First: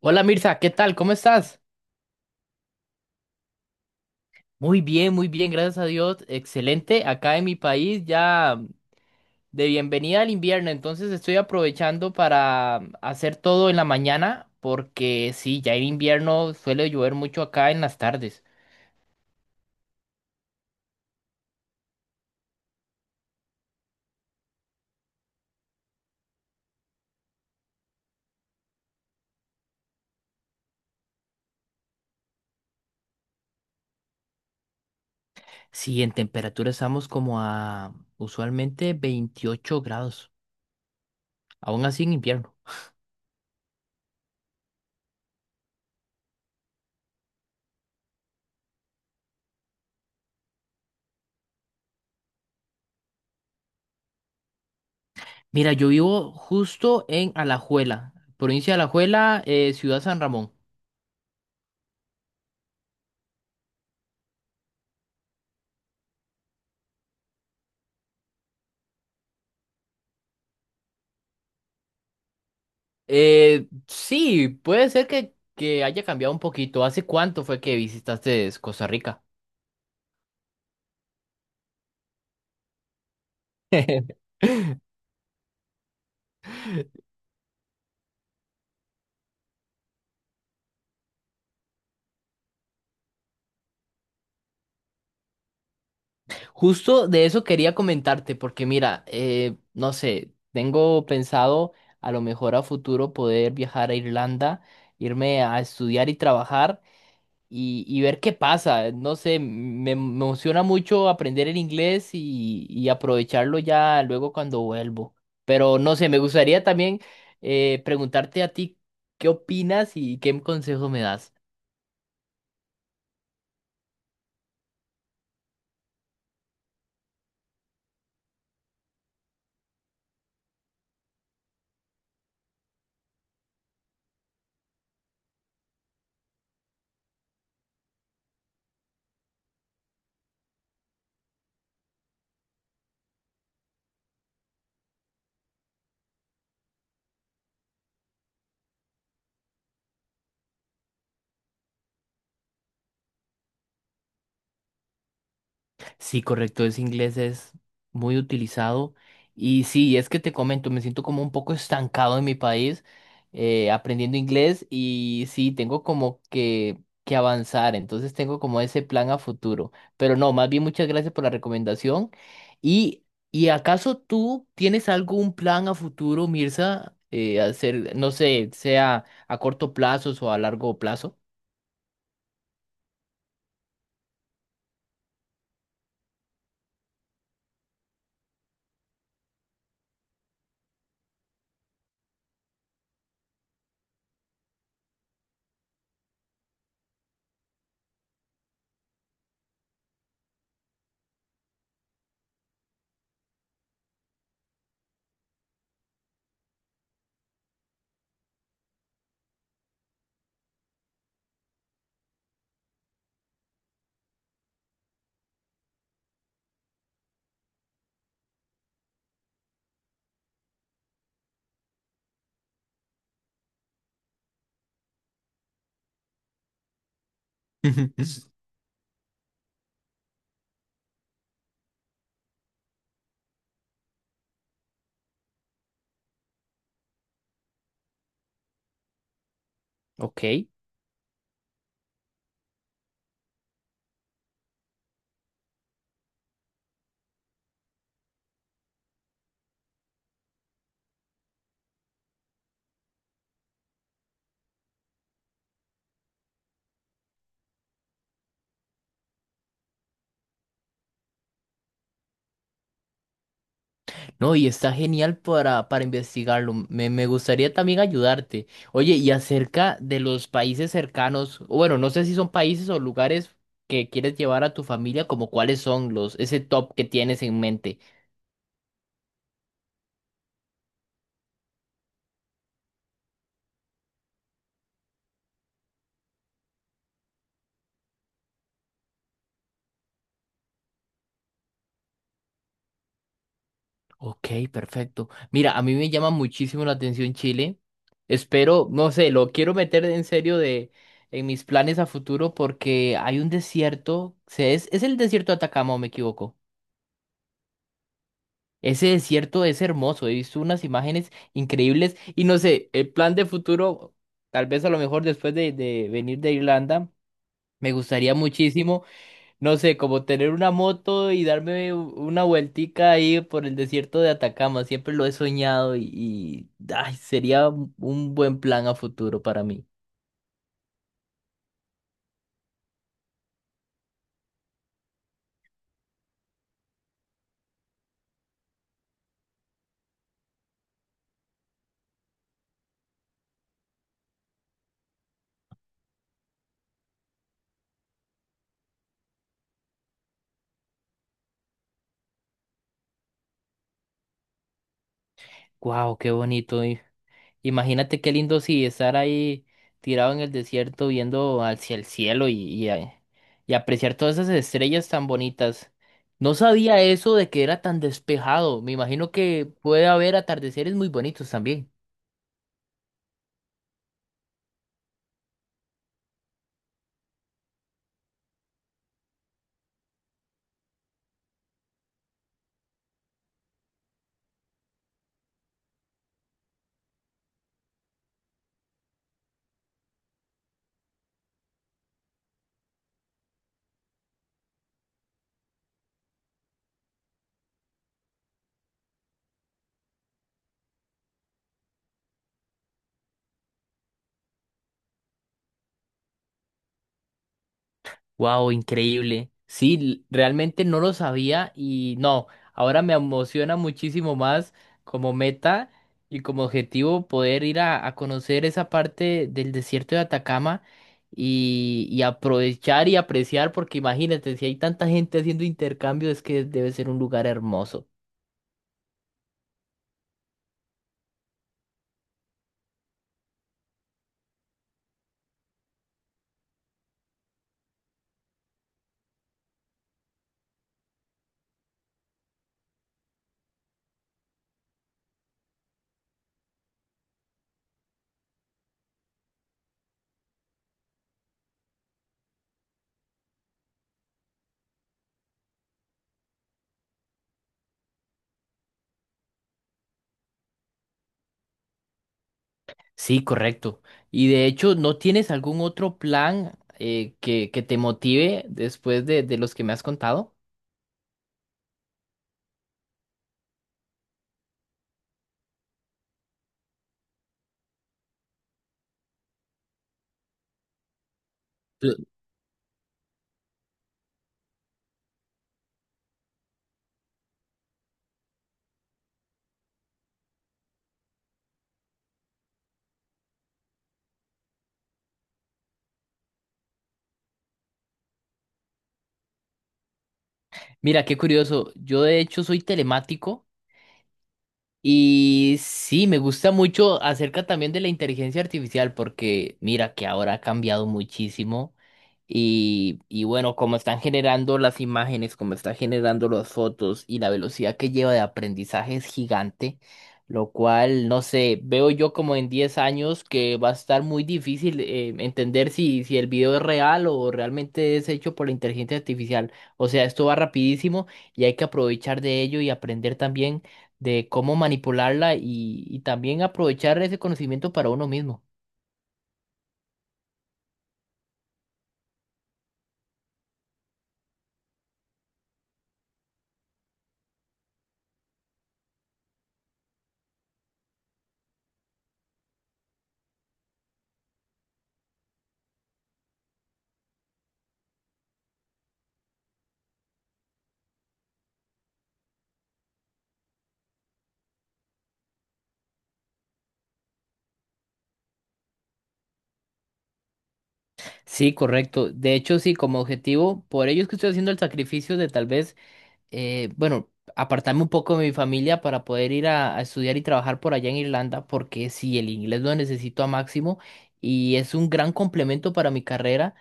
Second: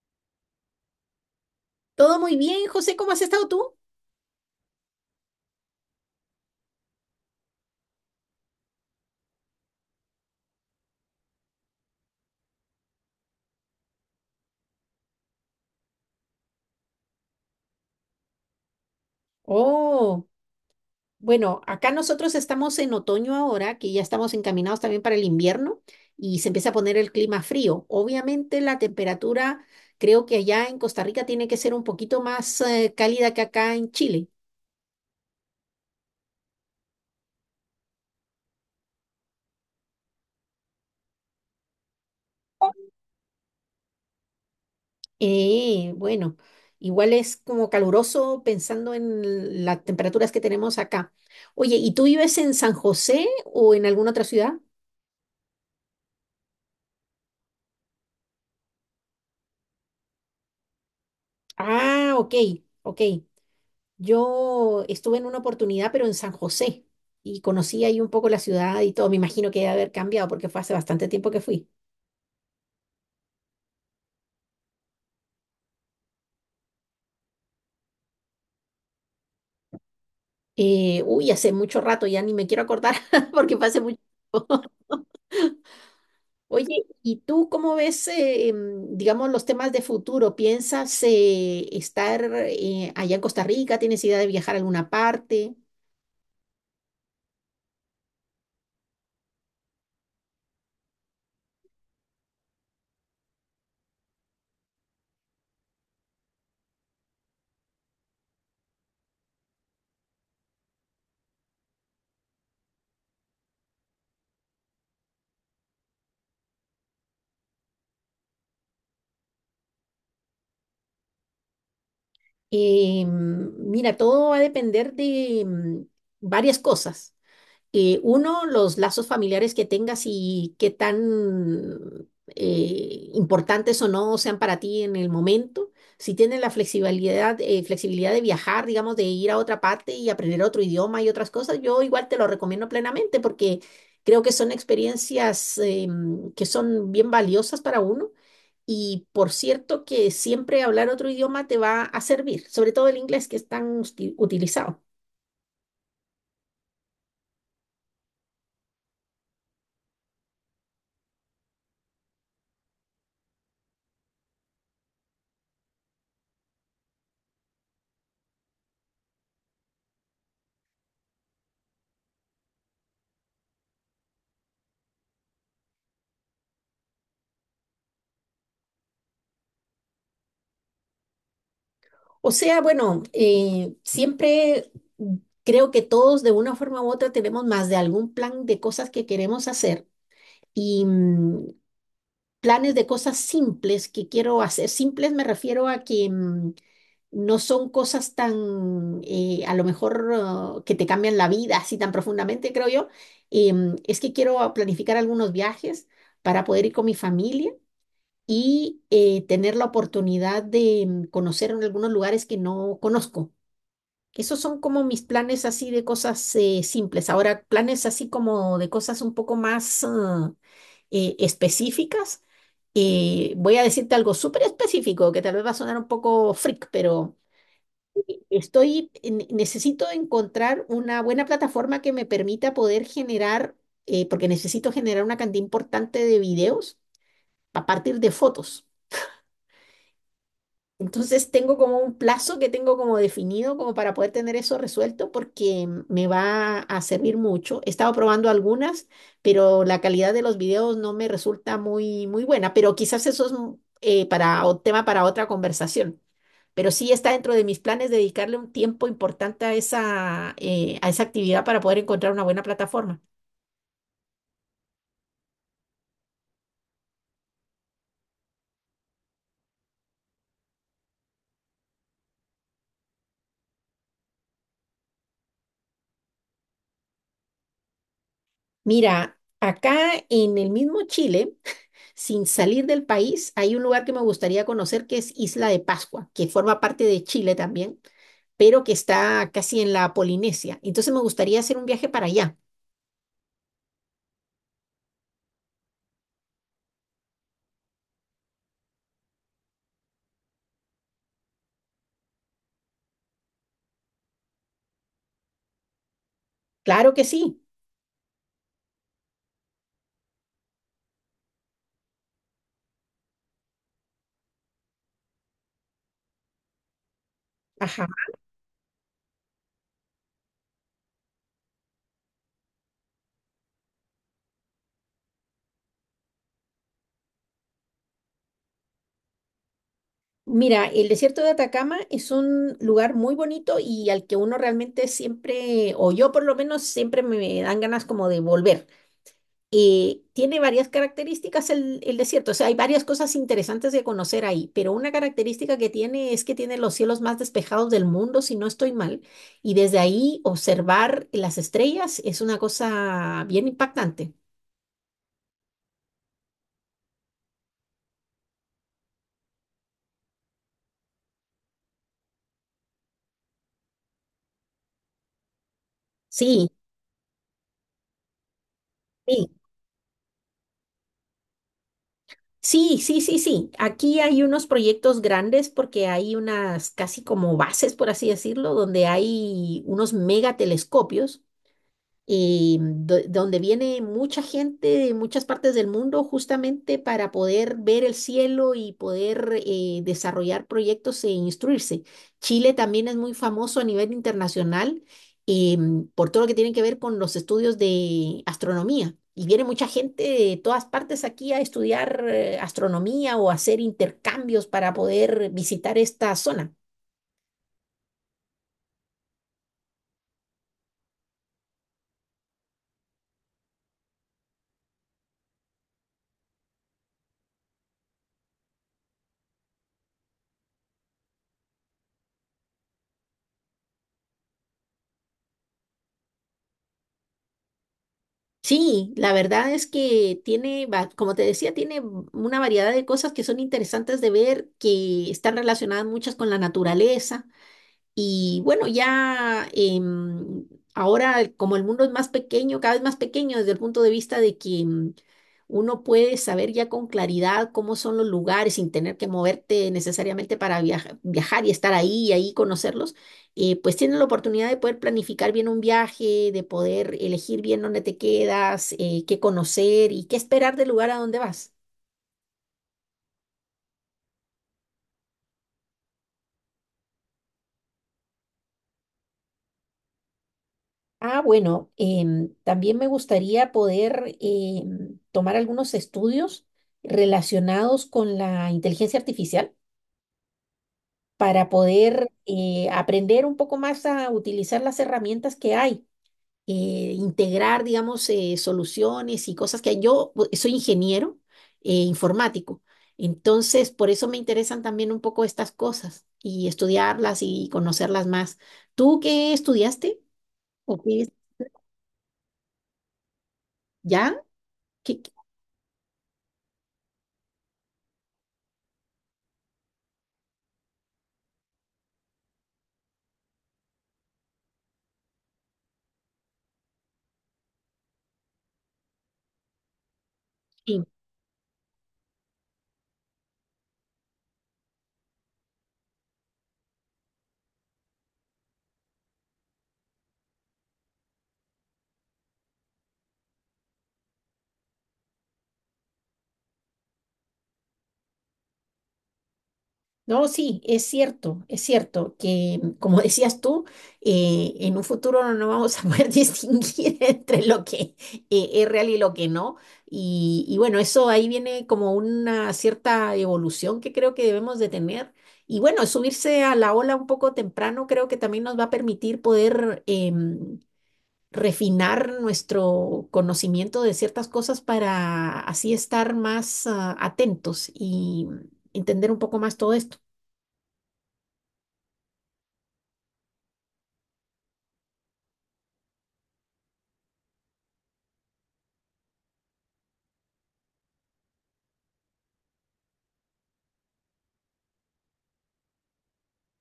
Hola Mirza, ¿qué tal? ¿Cómo estás? Todo muy bien, José, ¿cómo has estado tú? Muy bien, gracias a Dios. Excelente. Acá en mi país ya de bienvenida al invierno, entonces estoy aprovechando para hacer todo en la mañana porque sí, ya en invierno suele llover mucho acá en las tardes. Oh, bueno, acá nosotros estamos en otoño ahora, que ya estamos encaminados también para el invierno y se empieza a poner el clima frío. Obviamente la temperatura, creo que allá en Costa Rica tiene que ser un poquito más cálida que acá en Chile. Sí, en temperatura estamos como a usualmente 28 grados, aún así en invierno. Bueno, igual es como caluroso pensando en las temperaturas que tenemos acá. Oye, ¿y tú vives en San José o en alguna otra ciudad? Mira, yo vivo justo en Alajuela, provincia de Alajuela, ciudad San Ramón. Ah, ok, ok. Yo estuve en una oportunidad, pero en San José, y conocí ahí un poco la ciudad y todo. Me imagino que debe haber cambiado porque fue hace bastante tiempo que fui. Sí, puede ser que haya cambiado un poquito. ¿Hace cuánto fue que visitaste Costa Rica? Uy, hace mucho rato, ya ni me quiero acordar porque fue hace mucho tiempo. Oye, ¿y tú cómo ves, digamos, los temas de futuro? ¿Piensas estar allá en Costa Rica? ¿Tienes idea de viajar a alguna parte? Justo de eso quería comentarte, porque mira, no sé, tengo pensado a lo mejor a futuro poder viajar a Irlanda, irme a estudiar y trabajar. Y ver qué pasa. No sé, me emociona mucho aprender el inglés y aprovecharlo ya luego cuando vuelvo. Pero no sé, me gustaría también preguntarte a ti qué opinas y qué consejo me das. Mira, todo va a depender de varias cosas. Uno, los lazos familiares que tengas y qué tan importantes o no sean para ti en el momento. Si tienes la flexibilidad, flexibilidad de viajar, digamos, de ir a otra parte y aprender otro idioma y otras cosas, yo igual te lo recomiendo plenamente porque creo que son experiencias que son bien valiosas para uno. Y por cierto que siempre hablar otro idioma te va a servir, sobre todo el inglés que es tan utilizado. Sí, correcto, ese inglés es muy utilizado. Y sí, es que te comento, me siento como un poco estancado en mi país aprendiendo inglés y sí, tengo como que avanzar, entonces tengo como ese plan a futuro. Pero no, más bien muchas gracias por la recomendación. ¿Y, y acaso tú tienes algún plan a futuro, Mirza, hacer, no sé, sea a corto plazo o a largo plazo? O sea, bueno, siempre creo que todos de una forma u otra tenemos más de algún plan de cosas que queremos hacer y planes de cosas simples que quiero hacer. Simples me refiero a que no son cosas tan, a lo mejor, que te cambian la vida así tan profundamente, creo yo. Es que quiero planificar algunos viajes para poder ir con mi familia y tener la oportunidad de conocer en algunos lugares que no conozco. Esos son como mis planes así de cosas simples. Ahora, planes así como de cosas un poco más específicas. Voy a decirte algo súper específico que tal vez va a sonar un poco freak, pero necesito encontrar una buena plataforma que me permita poder generar, porque necesito generar una cantidad importante de videos a partir de fotos. Ok. Entonces tengo como un plazo que tengo como definido como para poder tener eso resuelto porque me va a servir mucho. He estado probando algunas, pero la calidad de los videos no me resulta muy buena, pero quizás eso es un, tema para otra conversación. Pero sí está dentro de mis planes dedicarle un tiempo importante a esa actividad para poder encontrar una buena plataforma. No, y está genial para investigarlo. Me gustaría también ayudarte. Oye, y acerca de los países cercanos, o bueno, no sé si son países o lugares que quieres llevar a tu familia, como cuáles son ese top que tienes en mente. Mira, acá en el mismo Chile. Sin salir del país, hay un lugar que me gustaría conocer que es Isla de Pascua, que forma parte de Chile también, pero que está casi en la Polinesia. Entonces me gustaría hacer un viaje para allá. Ok, perfecto. Mira, a mí me llama muchísimo la atención Chile. Espero, no sé, lo quiero meter en serio en mis planes a futuro porque hay un desierto, es el desierto de Atacama, ¿o me equivoco? Claro que sí. Ese desierto es hermoso, he visto unas imágenes increíbles y no sé, el plan de futuro, tal vez a lo mejor después de venir de Irlanda, me Ajá. gustaría muchísimo, no sé, como tener una moto y darme una vueltica ahí por el desierto de Atacama, siempre lo he soñado y, ay, sería un buen plan a futuro para mí. Mira, el desierto de Atacama es un lugar muy bonito y al que uno realmente siempre, o yo por lo menos, siempre me dan ganas como de volver. Tiene varias características el desierto, o sea, hay varias cosas interesantes de conocer ahí, pero una característica que tiene es que tiene los cielos más despejados del mundo, si no estoy mal, y desde ahí observar las estrellas es una cosa bien impactante. Wow, qué bonito. Imagínate qué lindo si estar ahí tirado en el desierto viendo hacia el cielo y y apreciar todas esas estrellas tan bonitas. No Sí, sabía eso de que era tan despejado. Me imagino sí. que puede haber atardeceres muy bonitos también. Sí, sí, sí, sí. Aquí hay unos proyectos grandes porque hay unas casi como bases, por así decirlo, donde hay unos megatelescopios donde viene mucha gente de muchas partes del mundo justamente para poder ver el cielo y poder desarrollar proyectos e instruirse. Chile también es muy famoso a nivel internacional eh, por todo lo que tiene que ver con los estudios de astronomía. Y viene mucha gente de todas partes aquí a estudiar astronomía o hacer intercambios para poder visitar esta zona. Wow, increíble. Sí, realmente no lo sabía y no, ahora me emociona muchísimo más como meta y como objetivo poder ir a conocer esa parte del desierto de Atacama y aprovechar y apreciar, porque imagínate, si hay tanta gente haciendo intercambio, es que debe ser un lugar hermoso. Sí, la verdad es que tiene, como te decía, tiene una variedad de cosas que son interesantes de ver, que están relacionadas muchas con la naturaleza. Y bueno, ya ahora como el mundo es más pequeño, cada vez más pequeño desde el punto de vista de que uno puede saber ya con claridad cómo son los lugares sin tener que moverte necesariamente para viajar y estar ahí y ahí conocerlos, pues tienes la oportunidad de poder planificar bien un viaje, de poder elegir bien dónde te quedas, qué conocer y qué esperar del lugar a donde vas. Sí, correcto. Y de hecho, ¿no tienes algún otro plan que te motive después de los que me has contado? Ah, bueno, también me gustaría poder tomar algunos estudios relacionados con la inteligencia artificial para poder aprender un poco más a utilizar las herramientas que hay, integrar, digamos, soluciones y cosas que hay. Soy ingeniero informático, entonces por eso me interesan también un poco estas cosas y estudiarlas y conocerlas más. ¿Tú qué estudiaste? ¿O qué Mira, es- qué curioso. Yo de hecho soy telemático. ¿Ya? ¿Qué- Y sí, me gusta mucho acerca también de la inteligencia artificial porque mira que ahora ha cambiado muchísimo y bueno, como están generando las imágenes, como están generando las fotos y la velocidad que lleva de aprendizaje es gigante, lo qué- cual, no sé, veo yo como en 10 años que va a estar muy difícil entender si el video es real o realmente es hecho por la inteligencia artificial. O sea, esto va rapidísimo y hay que aprovechar de ello y aprender también de cómo manipularla y también aprovechar ese conocimiento para uno mismo. No, sí, es cierto que, como decías tú, en un futuro no vamos a poder distinguir entre lo que es real y lo que no. Y bueno, eso ahí viene como una cierta evolución que creo que debemos de tener. Y bueno, subirse a la ola un poco temprano creo que también nos va a permitir poder refinar nuestro conocimiento de ciertas cosas para así estar más atentos y entender un poco más todo esto. Sí, correcto. De hecho, sí, como objetivo, por ello es que estoy haciendo el sacrificio de tal vez, eh, bueno, apartarme un poco de mi familia para poder ir a estudiar y trabajar por allá en Irlanda, porque sí, el inglés lo necesito a máximo y es un gran complemento para mi carrera.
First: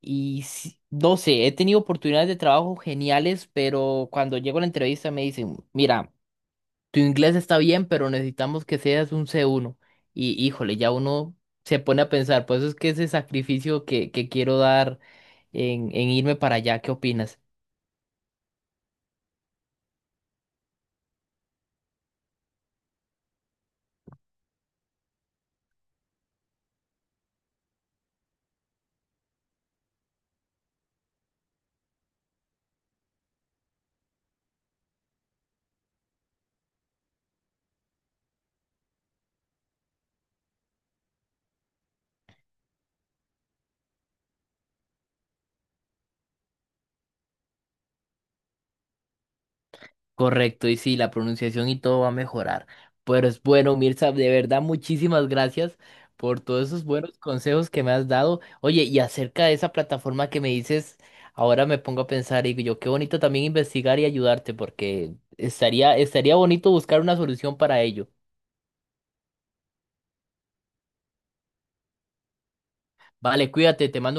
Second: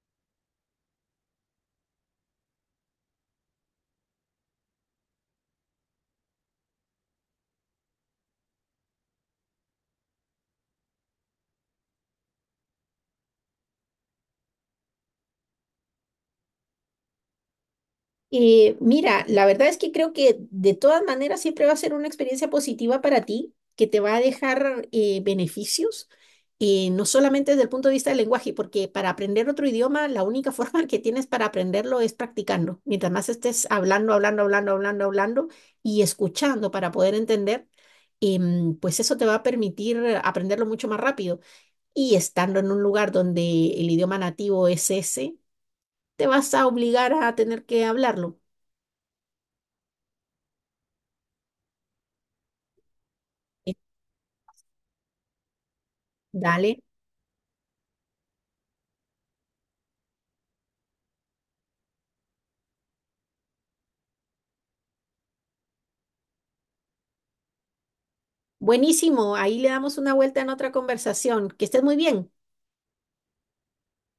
Y sí, no sé, he tenido oportunidades de trabajo geniales, pero cuando llego a la entrevista me dicen, mira, tu inglés está bien, pero necesitamos que seas un C1. Y híjole, ya uno se pone a pensar, por eso es que ese sacrificio que quiero dar en irme para allá, ¿qué opinas? Mira, la verdad es que creo que de todas maneras siempre va a ser una experiencia positiva para ti, que te va a dejar beneficios, no solamente desde el punto de vista del lenguaje, porque para aprender otro idioma, la única forma que tienes para aprenderlo es practicando. Mientras más estés hablando, hablando, hablando, hablando, hablando y escuchando para poder entender, pues eso te va a permitir aprenderlo mucho más rápido. Y estando en un lugar donde el idioma nativo es ese, te vas a obligar a tener que hablarlo. Correcto, y sí, la pronunciación y todo va a mejorar. Pero es bueno, Mirza, de verdad, muchísimas gracias por todos Dale. esos buenos consejos que me has dado. Oye, y acerca de esa plataforma que me dices, ahora me pongo a pensar y digo yo, qué bonito también investigar y ayudarte, porque estaría bonito buscar una solución para ello. Buenísimo. Ahí le damos una vuelta en otra conversación. Que estés muy bien. Vale, cuídate, te mando un